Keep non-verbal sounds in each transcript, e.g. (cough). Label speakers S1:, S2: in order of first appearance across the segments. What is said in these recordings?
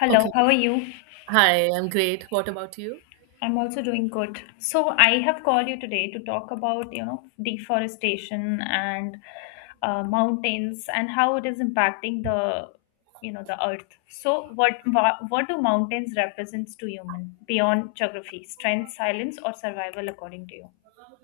S1: Hello,
S2: Okay.
S1: how are you?
S2: Hi, I'm great. What about you?
S1: I'm also doing good. So I have called you today to talk about, you know, deforestation and mountains and how it is impacting the earth. So what do mountains represents to human beyond geography, strength, silence, or survival, according to you?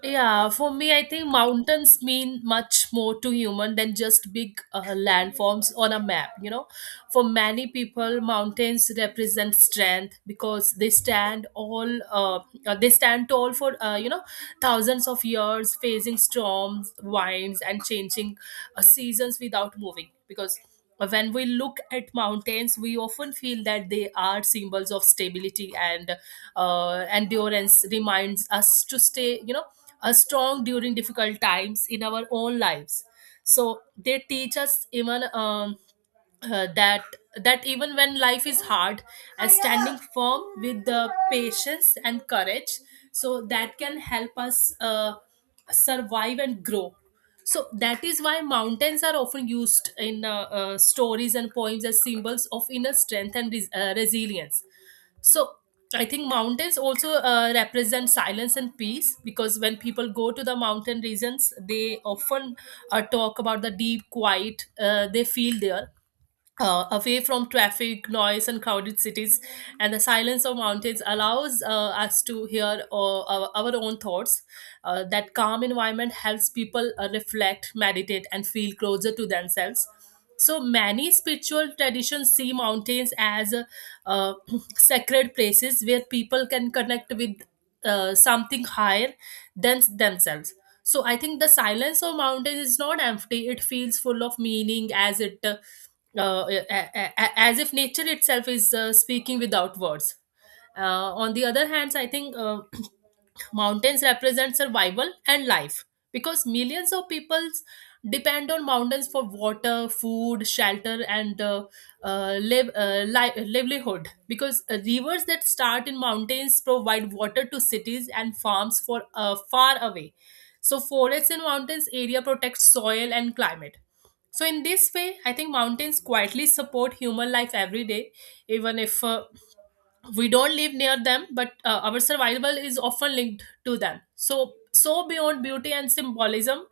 S2: Yeah, for me, I think mountains mean much more to human than just big landforms on a map. For many people, mountains represent strength because they stand all they stand tall for thousands of years, facing storms, winds, and changing seasons without moving. Because when we look at mountains, we often feel that they are symbols of stability and endurance. Reminds us to stay, strong during difficult times in our own lives, so they teach us even that that even when life is hard and standing firm with the patience and courage, so that can help us survive and grow. So that is why mountains are often used in stories and poems as symbols of inner strength and resilience. So I think mountains also represent silence and peace because when people go to the mountain regions, they often talk about the deep quiet they feel there, away from traffic, noise, and crowded cities, and the silence of mountains allows us to hear our own thoughts. That calm environment helps people reflect, meditate, and feel closer to themselves. So many spiritual traditions see mountains as uh, (clears throat) sacred places where people can connect with something higher than themselves. So I think the silence of mountains is not empty; it feels full of meaning as it a- as if nature itself is speaking without words. On the other hand, I think, (clears throat) mountains represent survival and life because millions of peoples depend on mountains for water, food, shelter, and livelihood. Because rivers that start in mountains provide water to cities and farms for far away. So forests in mountains area protect soil and climate, so, in this way, I think mountains quietly support human life every day, even if we don't live near them, but our survival is often linked to them. So, beyond beauty and symbolism,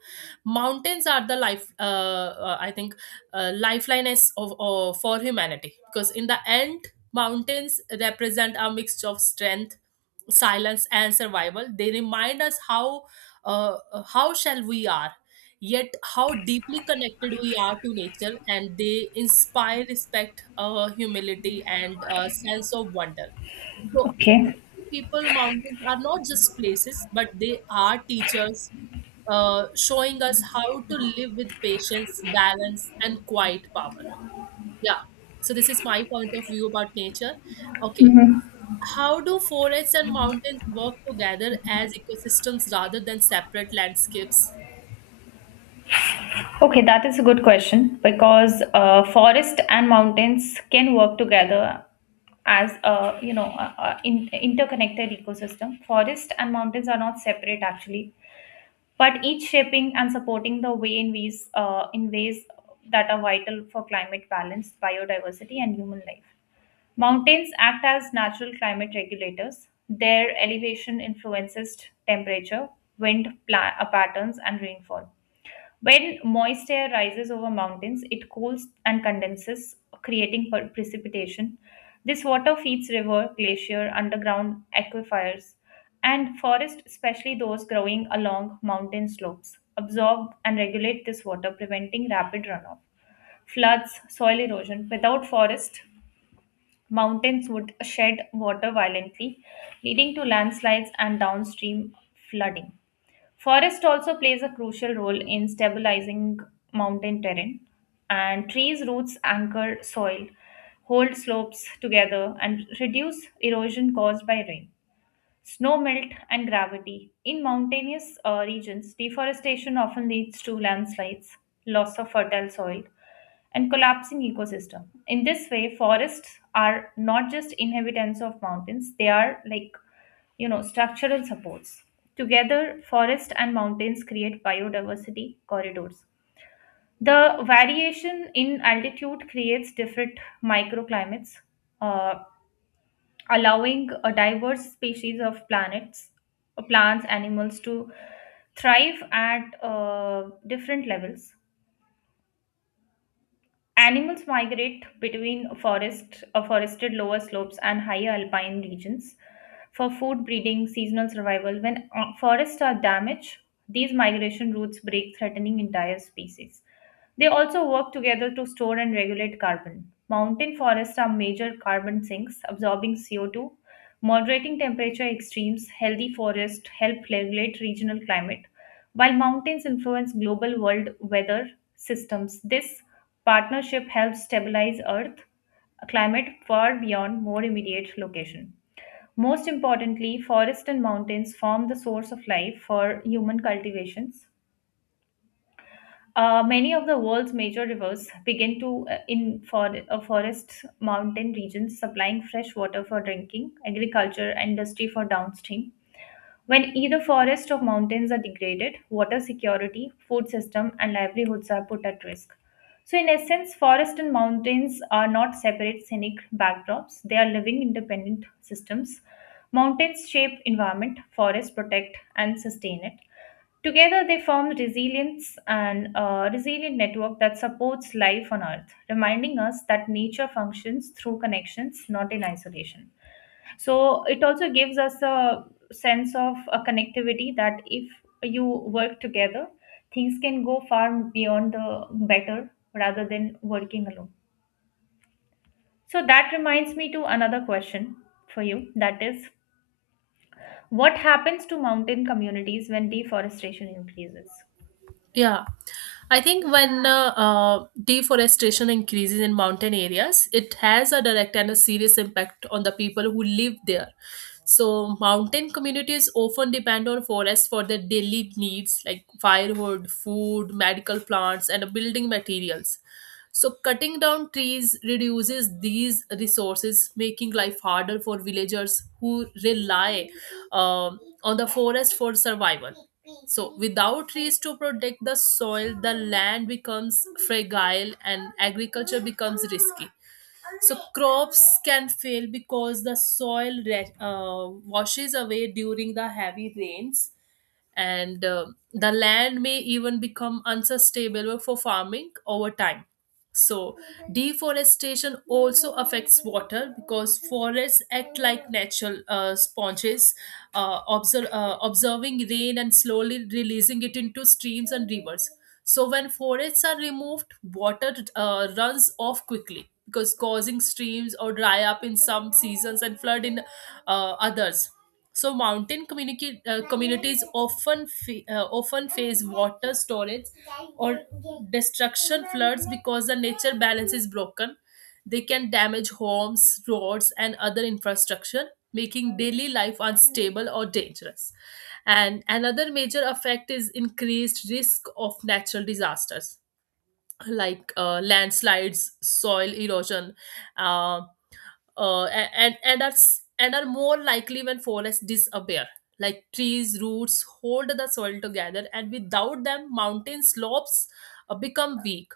S2: mountains are I think, lifeline for humanity. Because in the end, mountains represent a mixture of strength, silence, and survival. They remind us how shall we are. Yet, how deeply connected we are to nature, and they inspire respect, humility, and a sense of wonder. So, for
S1: Okay.
S2: many people, mountains are not just places, but they are teachers, showing us how to live with patience, balance, and quiet power. Yeah. So, this is my point of view about nature. Okay.
S1: Mhm.
S2: How do forests and mountains work together as ecosystems rather than separate landscapes?
S1: Okay, that is a good question because forest and mountains can work together as a you know a in, interconnected ecosystem. Forest and mountains are not separate actually, but each shaping and supporting the way in ways that are vital for climate balance, biodiversity, and human life. Mountains act as natural climate regulators. Their elevation influences temperature, patterns, and rainfall when moist air rises over mountains, it cools and condenses, creating precipitation. This water feeds river, glacier, underground aquifers, and forests, especially those growing along mountain slopes, absorb and regulate this water, preventing rapid runoff, floods, soil erosion. Without forests, mountains would shed water violently, leading to landslides and downstream flooding. Forest also plays a crucial role in stabilizing mountain terrain, and trees' roots anchor soil, hold slopes together, and reduce erosion caused by rain. Snow melt and gravity. In mountainous regions, deforestation often leads to landslides, loss of fertile soil, and collapsing ecosystem. In this way, forests are not just inhabitants of mountains, they are like, you know, structural supports. Together, forest and mountains create biodiversity corridors. The variation in altitude creates different microclimates. Uh, Allowing a diverse species of planets, plants, animals to thrive at different levels. Animals migrate between forested lower slopes and higher alpine regions for food, breeding, seasonal survival. When forests are damaged, these migration routes break, threatening entire species. They also work together to store and regulate carbon. Mountain forests are major carbon sinks, absorbing CO2. Moderating temperature extremes, healthy forests help regulate regional climate. While mountains influence global world weather systems, this partnership helps stabilize Earth climate far beyond more immediate location. Most importantly, forests and mountains form the source of life for human cultivations. Many of the world's major rivers begin to in for, forest mountain regions, supplying fresh water for drinking, agriculture, and industry for downstream. When either forests or mountains are degraded, water security, food system, and livelihoods are put at risk. So, in essence, forests and mountains are not separate scenic backdrops, they are living independent systems. Mountains shape environment, forests protect and sustain it. Together, they form resilience and a resilient network that supports life on Earth, reminding us that nature functions through connections, not in isolation. So it also gives us a sense of a connectivity that if you work together, things can go far beyond the better rather than working alone. So that reminds me to another question for you that is what happens to mountain communities when deforestation increases?
S2: Yeah, I think when deforestation increases in mountain areas, it has a direct and a serious impact on the people who live there. So, mountain communities often depend on forests for their daily needs like firewood, food, medical plants, and building materials. So, cutting down trees reduces these resources, making life harder for villagers who rely on the forest for survival. So, without trees to protect the soil, the land becomes fragile and agriculture becomes risky. So, crops can fail because the soil washes away during the heavy rains, and the land may even become unsustainable for farming over time. So deforestation also affects water because forests act like natural sponges, observing rain and slowly releasing it into streams and rivers. So when forests are removed, water runs off quickly because causing streams or dry up in some seasons and flood in others. So mountain communities often often face water storage or destruction floods because the nature balance is broken. They can damage homes, roads, and other infrastructure, making daily life unstable or dangerous. And another major effect is increased risk of natural disasters like landslides, soil erosion, uh, and are more likely when forests disappear. Like trees, roots hold the soil together, and without them, mountain slopes become weak.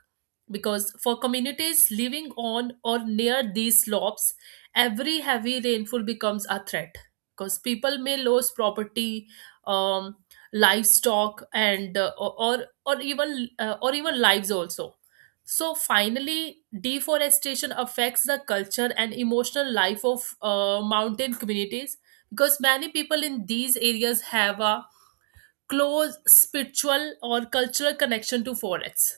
S2: Because for communities living on or near these slopes, every heavy rainfall becomes a threat. Because people may lose property, um, livestock, and or even lives also. So finally, deforestation affects the culture and emotional life of mountain communities because many people in these areas have a close spiritual or cultural connection to forests.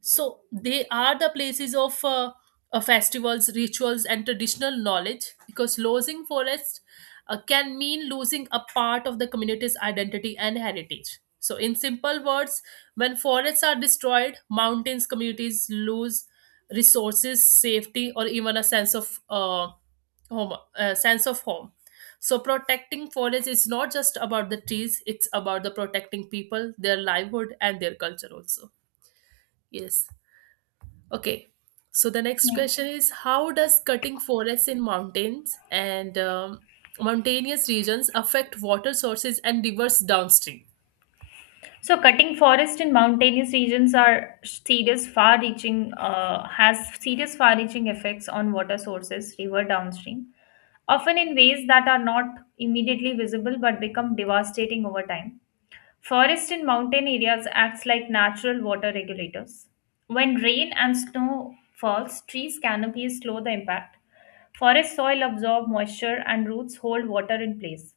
S2: So they are the places of festivals, rituals, and traditional knowledge. Because losing forest can mean losing a part of the community's identity and heritage. So in simple words, when forests are destroyed, mountains communities lose resources, safety, or even a sense of home sense of home. So protecting forests is not just about the trees, it's about the protecting people, their livelihood, and their culture also. Yes. Okay. So the next
S1: Yeah.
S2: question is how does cutting forests in mountains and mountainous regions affect water sources and rivers downstream?
S1: So cutting forest in mountainous regions are serious far reaching has serious far reaching effects on water sources river downstream often in ways that are not immediately visible but become devastating over time. Forest in mountain areas acts like natural water regulators. When rain and snow falls, trees canopies slow the impact. Forest soil absorb moisture and roots hold water in place.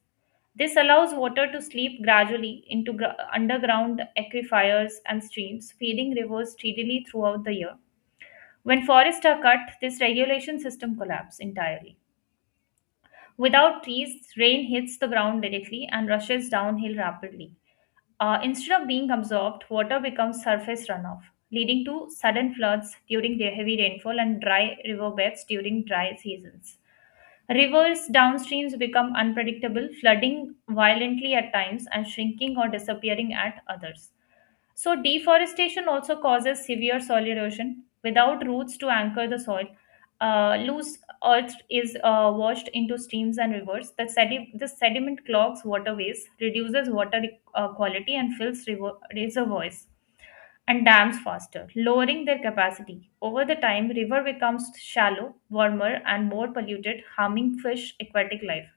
S1: This allows water to sleep gradually into underground aquifers and streams, feeding rivers steadily throughout the year. When forests are cut, this regulation system collapses entirely. Without trees, rain hits the ground directly and rushes downhill rapidly. Instead of being absorbed, water becomes surface runoff, leading to sudden floods during the heavy rainfall and dry riverbeds during dry seasons. Rivers downstreams become unpredictable, flooding violently at times and shrinking or disappearing at others. So, deforestation also causes severe soil erosion. Without roots to anchor the soil, loose earth is washed into streams and rivers. The sediment clogs waterways, reduces water quality, and fills reservoirs and dams faster, lowering their capacity. Over the time, river becomes shallow, warmer, and more polluted, harming fish, aquatic life.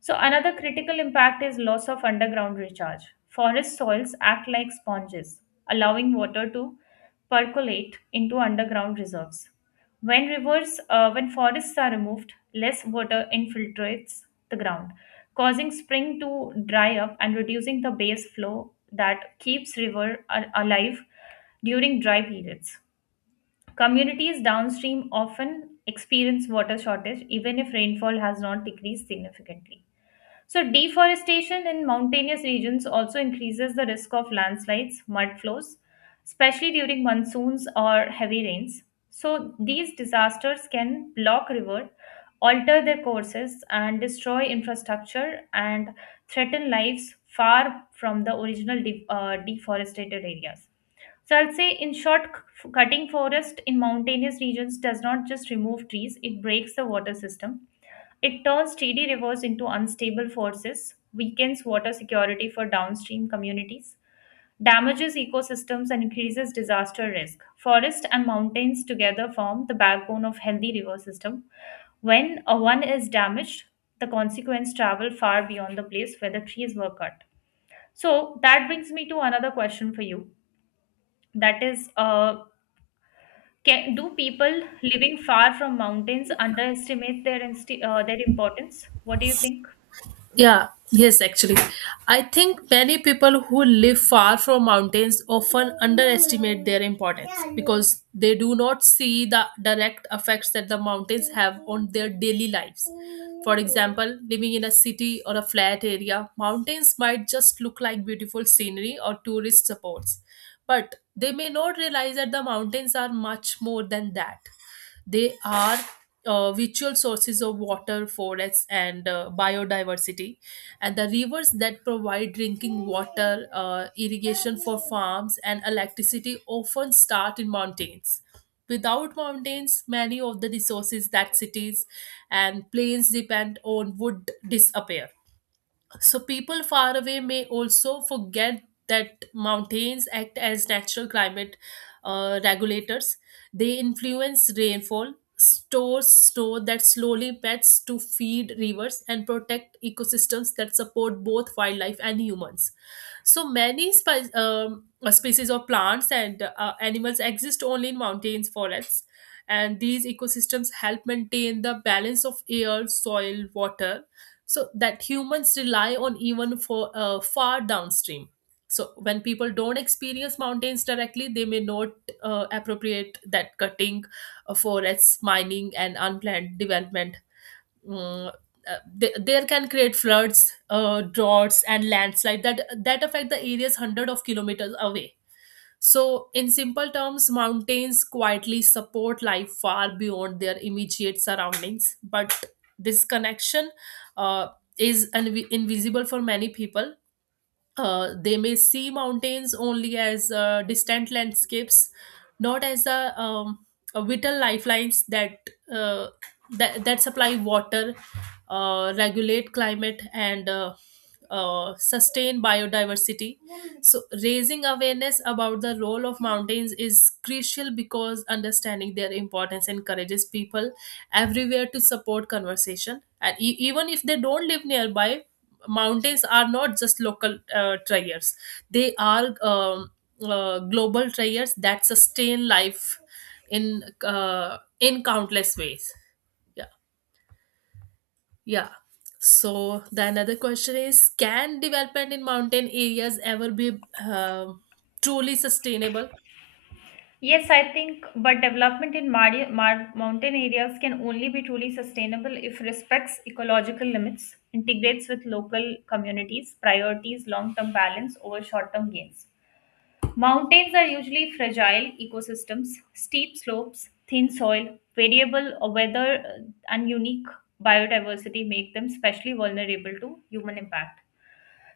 S1: So another critical impact is loss of underground recharge. Forest soils act like sponges, allowing water to percolate into underground reserves. When forests are removed, less water infiltrates the ground, causing spring to dry up and reducing the base flow that keeps river alive during dry periods. Communities downstream often experience water shortage even if rainfall has not decreased significantly. So, deforestation in mountainous regions also increases the risk of landslides, mud flows, especially during monsoons or heavy rains. So, these disasters can block rivers, alter their courses, and destroy infrastructure and threaten lives far from the original deforested areas. So I'll say, in short, cutting forest in mountainous regions does not just remove trees, it breaks the water system. It turns steady rivers into unstable forces, weakens water security for downstream communities, damages ecosystems, and increases disaster risk. Forest and mountains together form the backbone of healthy river system. When a one is damaged, the consequence travel far beyond the place where the trees were cut. So that brings me to another question for you that is Can, do people living far from mountains underestimate their their importance? What do you think?
S2: Yeah, yes, actually. I think many people who live far from mountains often underestimate their importance because they do not see the direct effects that the mountains have on their daily lives. For example, living in a city or a flat area, mountains might just look like beautiful scenery or tourist supports, but they may not realize that the mountains are much more than that. They are virtual sources of water, forests, and biodiversity. And the rivers that provide drinking water, irrigation for farms, and electricity often start in mountains. Without mountains, many of the resources that cities and plains depend on would disappear. So people far away may also forget that mountains act as natural climate regulators. They influence rainfall, store snow that slowly melts to feed rivers, and protect ecosystems that support both wildlife and humans. So many species of plants and animals exist only in mountains, forests, and these ecosystems help maintain the balance of air, soil, water, so that humans rely on even for far downstream. So when people don't experience mountains directly, they may not appropriate that cutting forests, mining, and unplanned development, mm, there can create floods, droughts, and landslide that that affect the areas hundred of kilometers away. So, in simple terms, mountains quietly support life far beyond their immediate surroundings. But this connection uh, is invisible for many people. They may see mountains only as distant landscapes, not as a vital lifelines that, uh, that supply water, regulate climate, and sustain biodiversity. So, raising awareness about the role of mountains is crucial because understanding their importance encourages people everywhere to support conversation. And even if they don't live nearby, mountains are not just local triers, they are global triers that sustain life in countless ways. Yeah. Yeah. So the another question is, can development in mountain areas ever be truly sustainable?
S1: Yes, I think, but development in mountain areas can only be truly sustainable if respects ecological limits, integrates with local communities, priorities long-term balance over short-term gains. Mountains are usually fragile ecosystems, steep slopes, thin soil, variable weather, and unique biodiversity make them especially vulnerable to human impact.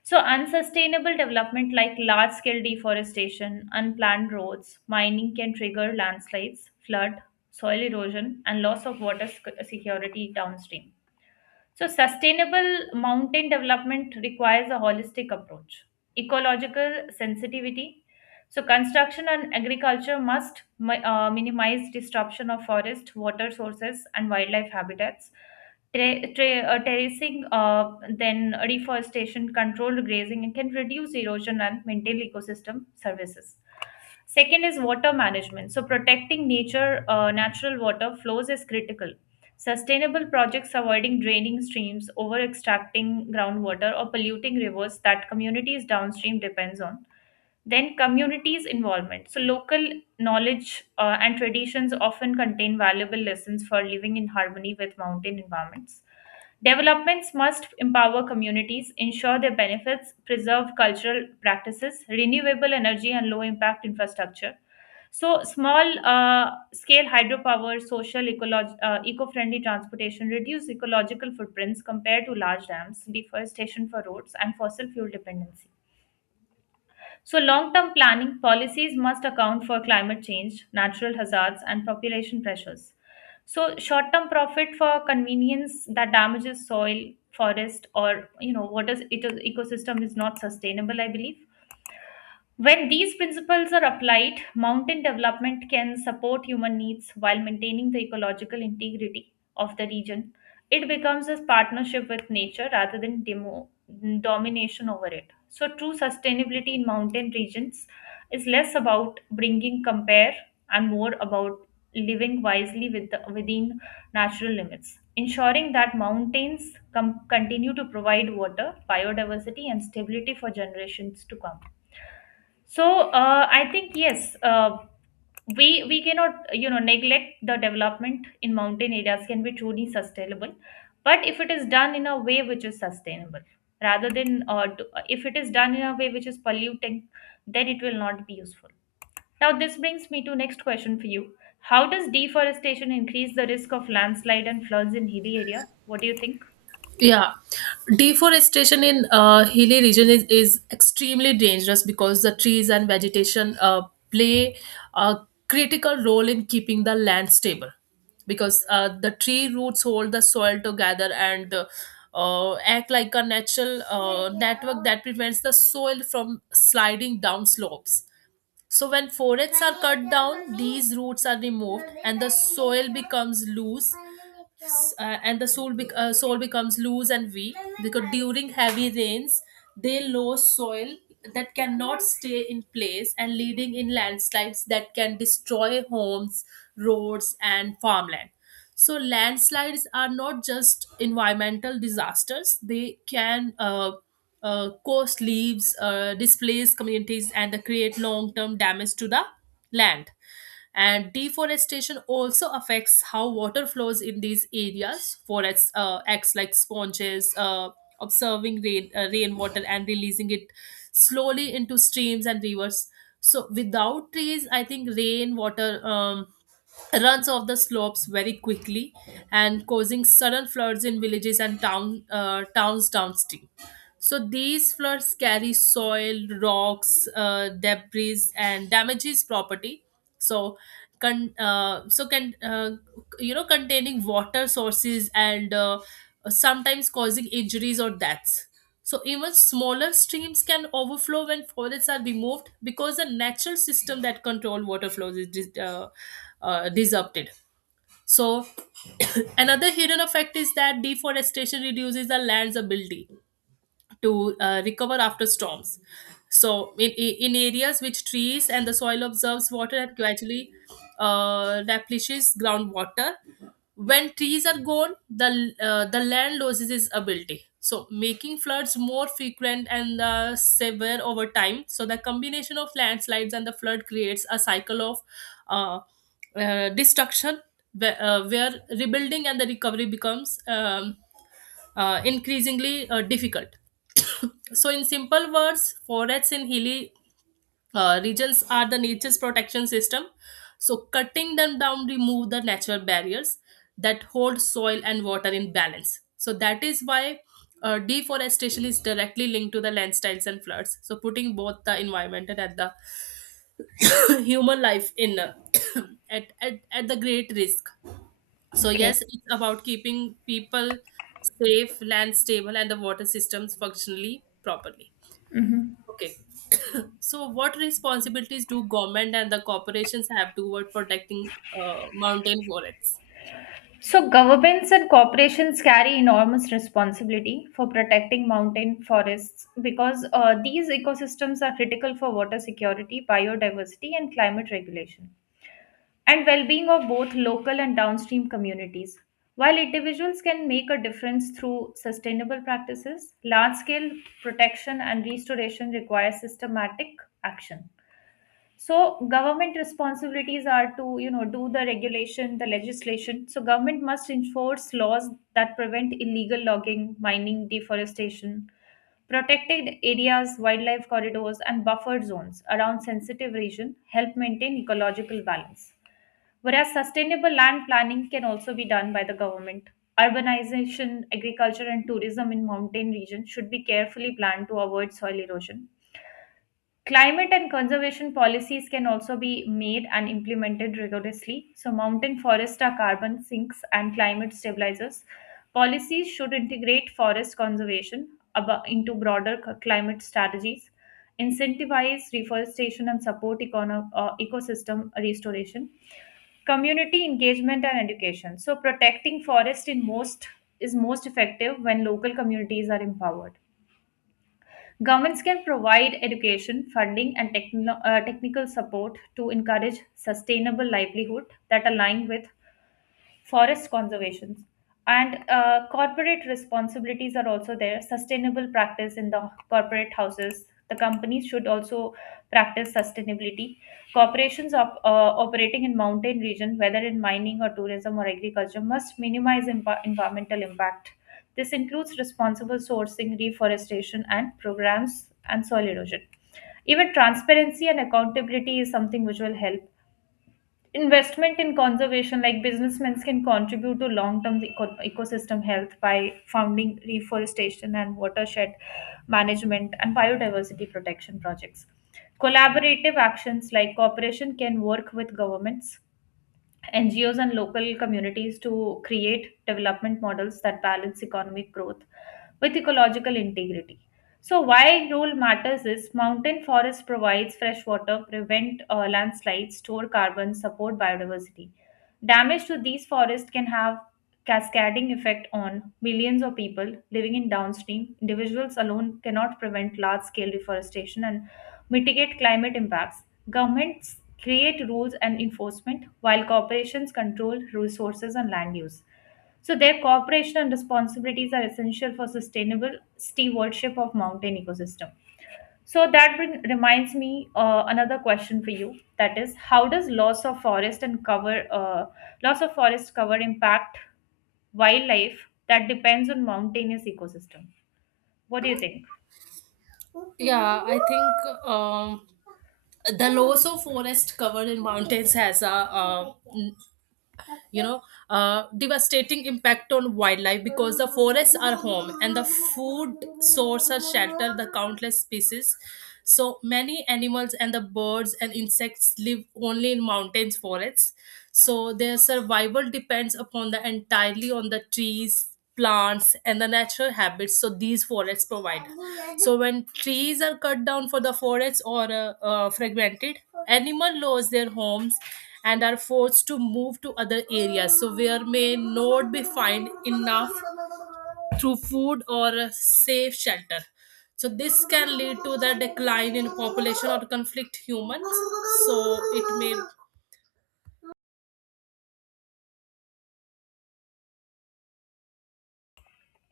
S1: So, unsustainable development like large scale deforestation, unplanned roads, mining can trigger landslides, flood, soil erosion, and loss of water security downstream. So, sustainable mountain development requires a holistic approach, ecological sensitivity. So, construction and agriculture must minimize disruption of forest, water sources, and wildlife habitats. Terracing, then reforestation, controlled grazing, and can reduce erosion and maintain ecosystem services. Second is water management. So, protecting natural water flows is critical. Sustainable projects avoiding draining streams, over extracting groundwater, or polluting rivers that communities downstream depends on. Then, communities' involvement. So, local knowledge and traditions often contain valuable lessons for living in harmony with mountain environments. Developments must empower communities, ensure their benefits, preserve cultural practices, renewable energy, and low impact infrastructure. So, small scale hydropower, social, eco friendly transportation reduce ecological footprints compared to large dams, deforestation for roads, and fossil fuel dependency. So, long term planning policies must account for climate change, natural hazards, and population pressures. So short-term profit for convenience that damages soil, forest, or you know, water ecosystem is not sustainable, I believe. When these principles are applied, mountain development can support human needs while maintaining the ecological integrity of the region. It becomes a partnership with nature rather than domination over it. So, true sustainability in mountain regions is less about bringing compare and more about living wisely with the, within natural limits, ensuring that mountains continue to provide water, biodiversity, and stability for generations to come. So I think yes, we cannot you know neglect the development in mountain areas can be truly sustainable, but if it is done in a way which is sustainable, rather than if it is done in a way which is polluting, then it will not be useful. Now this brings me to next question for you. How does deforestation increase the risk of landslide and floods in hilly area? What do you think?
S2: Yeah, deforestation in hilly region is extremely dangerous because the trees and vegetation play a critical role in keeping the land stable. Because the tree roots hold the soil together and act like a natural network that prevents the soil from sliding down slopes. So, when forests are cut down, these roots are removed and the soil becomes loose. S- and the soil, bec- soil becomes loose and weak because during heavy rains they lose soil that cannot stay in place and leading in landslides that can destroy homes, roads, and farmland. So landslides are not just environmental disasters; they can cost leaves, displace communities, and create long-term damage to the land. And deforestation also affects how water flows in these areas. Forests acts like sponges, observing rainwater and releasing it slowly into streams and rivers. So without trees, I think rainwater runs off the slopes very quickly and causing sudden floods in villages and towns downstream. So these floods carry soil, rocks, debris, and damages property. So, so can containing water sources and sometimes causing injuries or deaths. So even smaller streams can overflow when forests are removed because the natural system that control water flows is disrupted. So (coughs) (clears throat) another hidden effect is that deforestation reduces the land's ability to recover after storms. So, in areas which trees and the soil absorbs water and gradually replenishes groundwater, when trees are gone, the land loses its ability. So, making floods more frequent and severe over time. So, the combination of landslides and the flood creates a cycle of uh, destruction where rebuilding and the recovery becomes increasingly difficult. (coughs) So, in simple words, forests in hilly regions are the nature's protection system. So, cutting them down remove the natural barriers that hold soil and water in balance. So, that is why deforestation is directly linked to the landslides and floods. So, putting both the environment and at the (coughs) human life in (coughs) at the great risk. So
S1: Okay.
S2: yes, it's about keeping people safe, land stable, and the water systems functionally properly.
S1: Mhm.
S2: Okay. So what responsibilities do government and the corporations have toward protecting mountain forests?
S1: So, governments and corporations carry enormous responsibility for protecting mountain forests because these ecosystems are critical for water security, biodiversity, and climate regulation, and well being of both local and downstream communities. While individuals can make a difference through sustainable practices, large scale protection and restoration require systematic action so government responsibilities are to you know do the regulation the legislation so government must enforce laws that prevent illegal logging mining deforestation protected areas wildlife corridors and buffered zones around sensitive region help maintain ecological balance whereas sustainable land planning can also be done by the government urbanization agriculture and tourism in mountain regions should be carefully planned to avoid soil erosion Climate and conservation policies can also be made and implemented rigorously. So, mountain forests are carbon sinks and climate stabilizers. Policies should integrate forest conservation into broader climate strategies, incentivize reforestation, and support ecosystem restoration. Community engagement and education. So, protecting forest in most is most effective when local communities are empowered. Governments can provide education, funding, and technical support to encourage sustainable livelihood that align with forest conservations. And corporate responsibilities are also there. Sustainable practice in the corporate houses, the companies should also practice sustainability. Corporations operating in mountain region, whether in mining or tourism or agriculture, must minimize environmental impact. This includes responsible sourcing, reforestation and programs, and soil erosion. Even transparency and accountability is something which will help. Investment in conservation, like businessmen can contribute to long-term ecosystem health by funding reforestation and watershed management and biodiversity protection projects. Collaborative actions like cooperation can work with governments, NGOs, and local communities to create development models that balance economic growth with ecological integrity. So, why role matters is mountain forest provides fresh water, prevent landslides, store carbon, support biodiversity. Damage to these forests can have cascading effect on millions of people living in downstream. Individuals alone cannot prevent large-scale deforestation and mitigate climate impacts. Governments create rules and enforcement while corporations control resources and land use. So their cooperation and responsibilities are essential for sustainable stewardship of mountain ecosystem. So reminds me another question for you. That is, how does loss of forest and cover loss of forest cover impact wildlife that depends on mountainous ecosystem? What do you think?
S2: Yeah, I think the loss of forest covered in mountains has a you know devastating impact on wildlife because the forests are home and the food source are shelter the countless species. So many animals and the birds and insects live only in mountains forests, so their survival depends upon the entirely on the trees, plants, and the natural habits. So these forests provide, so when trees are cut down for the forests or fragmented, animal lose their homes and are forced to move to other areas so where may not be find enough through food or safe shelter. So this can lead to the decline in population or conflict humans, so it may.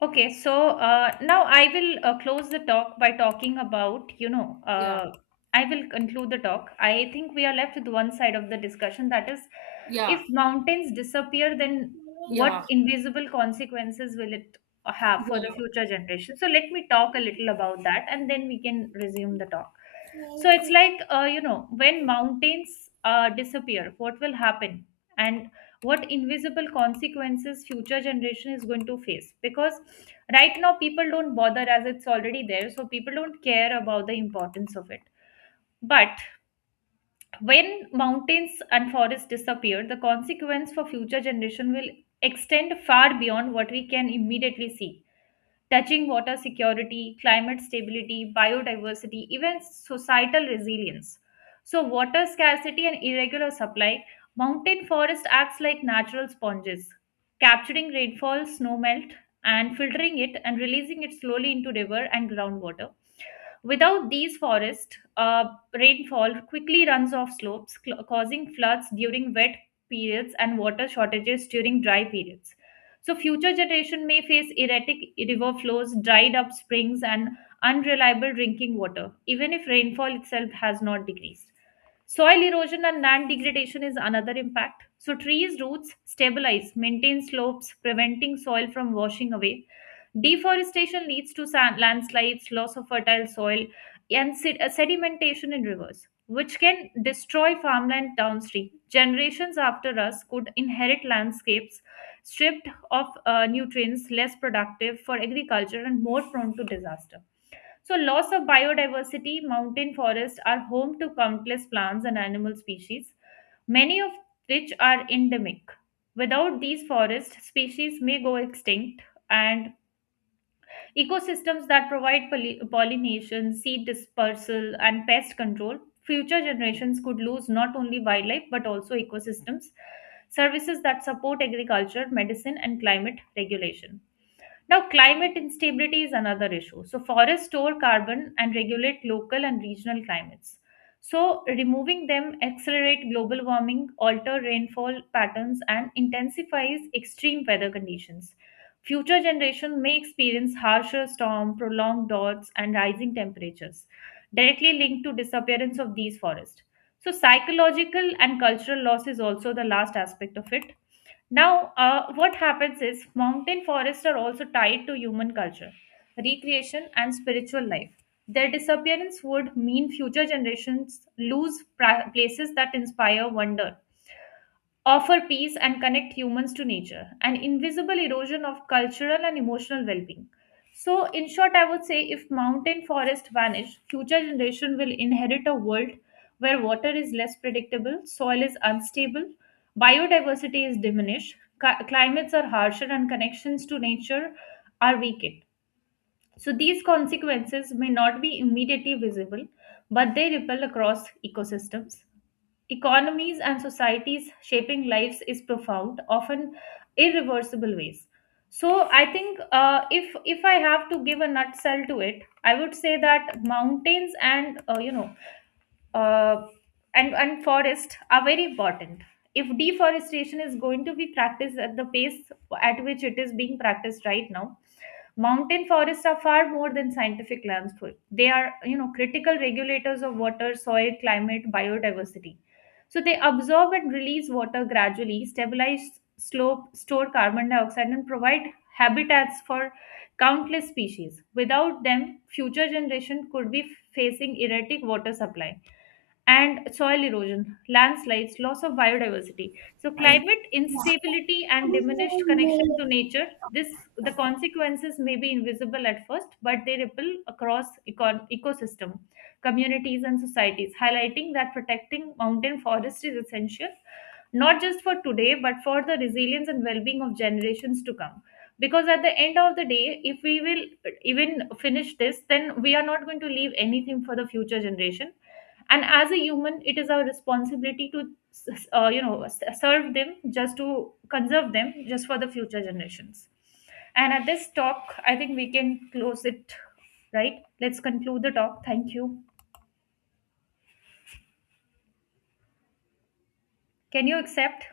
S1: Okay, so now I will close the talk by talking about, you know,
S2: Yeah.
S1: I will conclude the talk. I think we are left with one side of the discussion, that is,
S2: Yeah.
S1: if mountains disappear, then
S2: Yeah.
S1: what invisible consequences will it have for the future generation? So let me talk a little about that and then we can resume the talk. So it's like, you know, when mountains disappear, what will happen? And what invisible consequences future generation is going to face, because right now people don't bother as it's already there, so people don't care about the importance of it. But when mountains and forests disappear, the consequence for future generation will extend far beyond what we can immediately see, touching water security, climate stability, biodiversity, even societal resilience. So, water scarcity and irregular supply, mountain forest acts like natural sponges, capturing rainfall, snowmelt, and filtering it and releasing it slowly into river and groundwater. Without these forests, rainfall quickly runs off slopes, causing floods during wet periods and water shortages during dry periods. So future generation may face erratic river flows, dried up springs and unreliable drinking water, even if rainfall itself has not decreased. Soil erosion and land degradation is another impact. So trees roots stabilize, maintain slopes, preventing soil from washing away. Deforestation leads to sand, landslides, loss of fertile soil, and sedimentation in rivers, which can destroy farmland downstream. Generations after us could inherit landscapes stripped of nutrients, less productive for agriculture, and more prone to disaster. So, loss of biodiversity, mountain forests are home to countless plants and animal species, many of which are endemic. Without these forests, species may go extinct, and ecosystems that provide pollination, seed dispersal, and pest control. Future generations could lose not only wildlife but also ecosystems. Services that support agriculture, medicine, and climate regulation. Now, climate instability is another issue. So, forests store carbon and regulate local and regional climates. So, removing them accelerate global warming, alter rainfall patterns, and intensifies extreme weather conditions. Future generations may experience harsher storm, prolonged droughts, and rising temperatures, directly linked to disappearance of these forests. So, psychological and cultural loss is also the last aspect of it. Now, what happens is mountain forests are also tied to human culture, recreation, and spiritual life. Their disappearance would mean future generations lose places that inspire wonder, offer peace and connect humans to nature, an invisible erosion of cultural and emotional well being. So, in short, I would say if mountain forests vanish, future generation will inherit a world where water is less predictable, soil is unstable, biodiversity is diminished, climates are harsher, and connections to nature are weakened. So, these consequences may not be immediately visible, but they ripple across ecosystems, economies and societies, shaping lives is profound often irreversible ways. So I think , if I have to give a nutshell to it, I would say that mountains and uh, forest are very important. If deforestation is going to be practiced at the pace at which it is being practiced right now. Mountain forests are far more than scientific lands. They are, you know, critical regulators of water, soil, climate, biodiversity. So they absorb and release water gradually, stabilize slope, store carbon dioxide, and provide habitats for countless species. Without them, future generation could be facing erratic water supply and soil erosion, landslides, loss of biodiversity. So climate instability and diminished connection to
S2: Yeah.
S1: nature, this, the consequences may be invisible at first, but they ripple across ecosystem, communities and societies, highlighting that protecting mountain forest is essential not just for today but for the resilience and well-being of generations to come. Because at the end of the day, if we will even finish this, then we are not going to leave anything for the future generation. And as a human, it is our responsibility to you know, serve them, just to conserve them just for the future generations. And at this talk, I think we can close it. Right, let's conclude the talk. Thank you. Can you accept?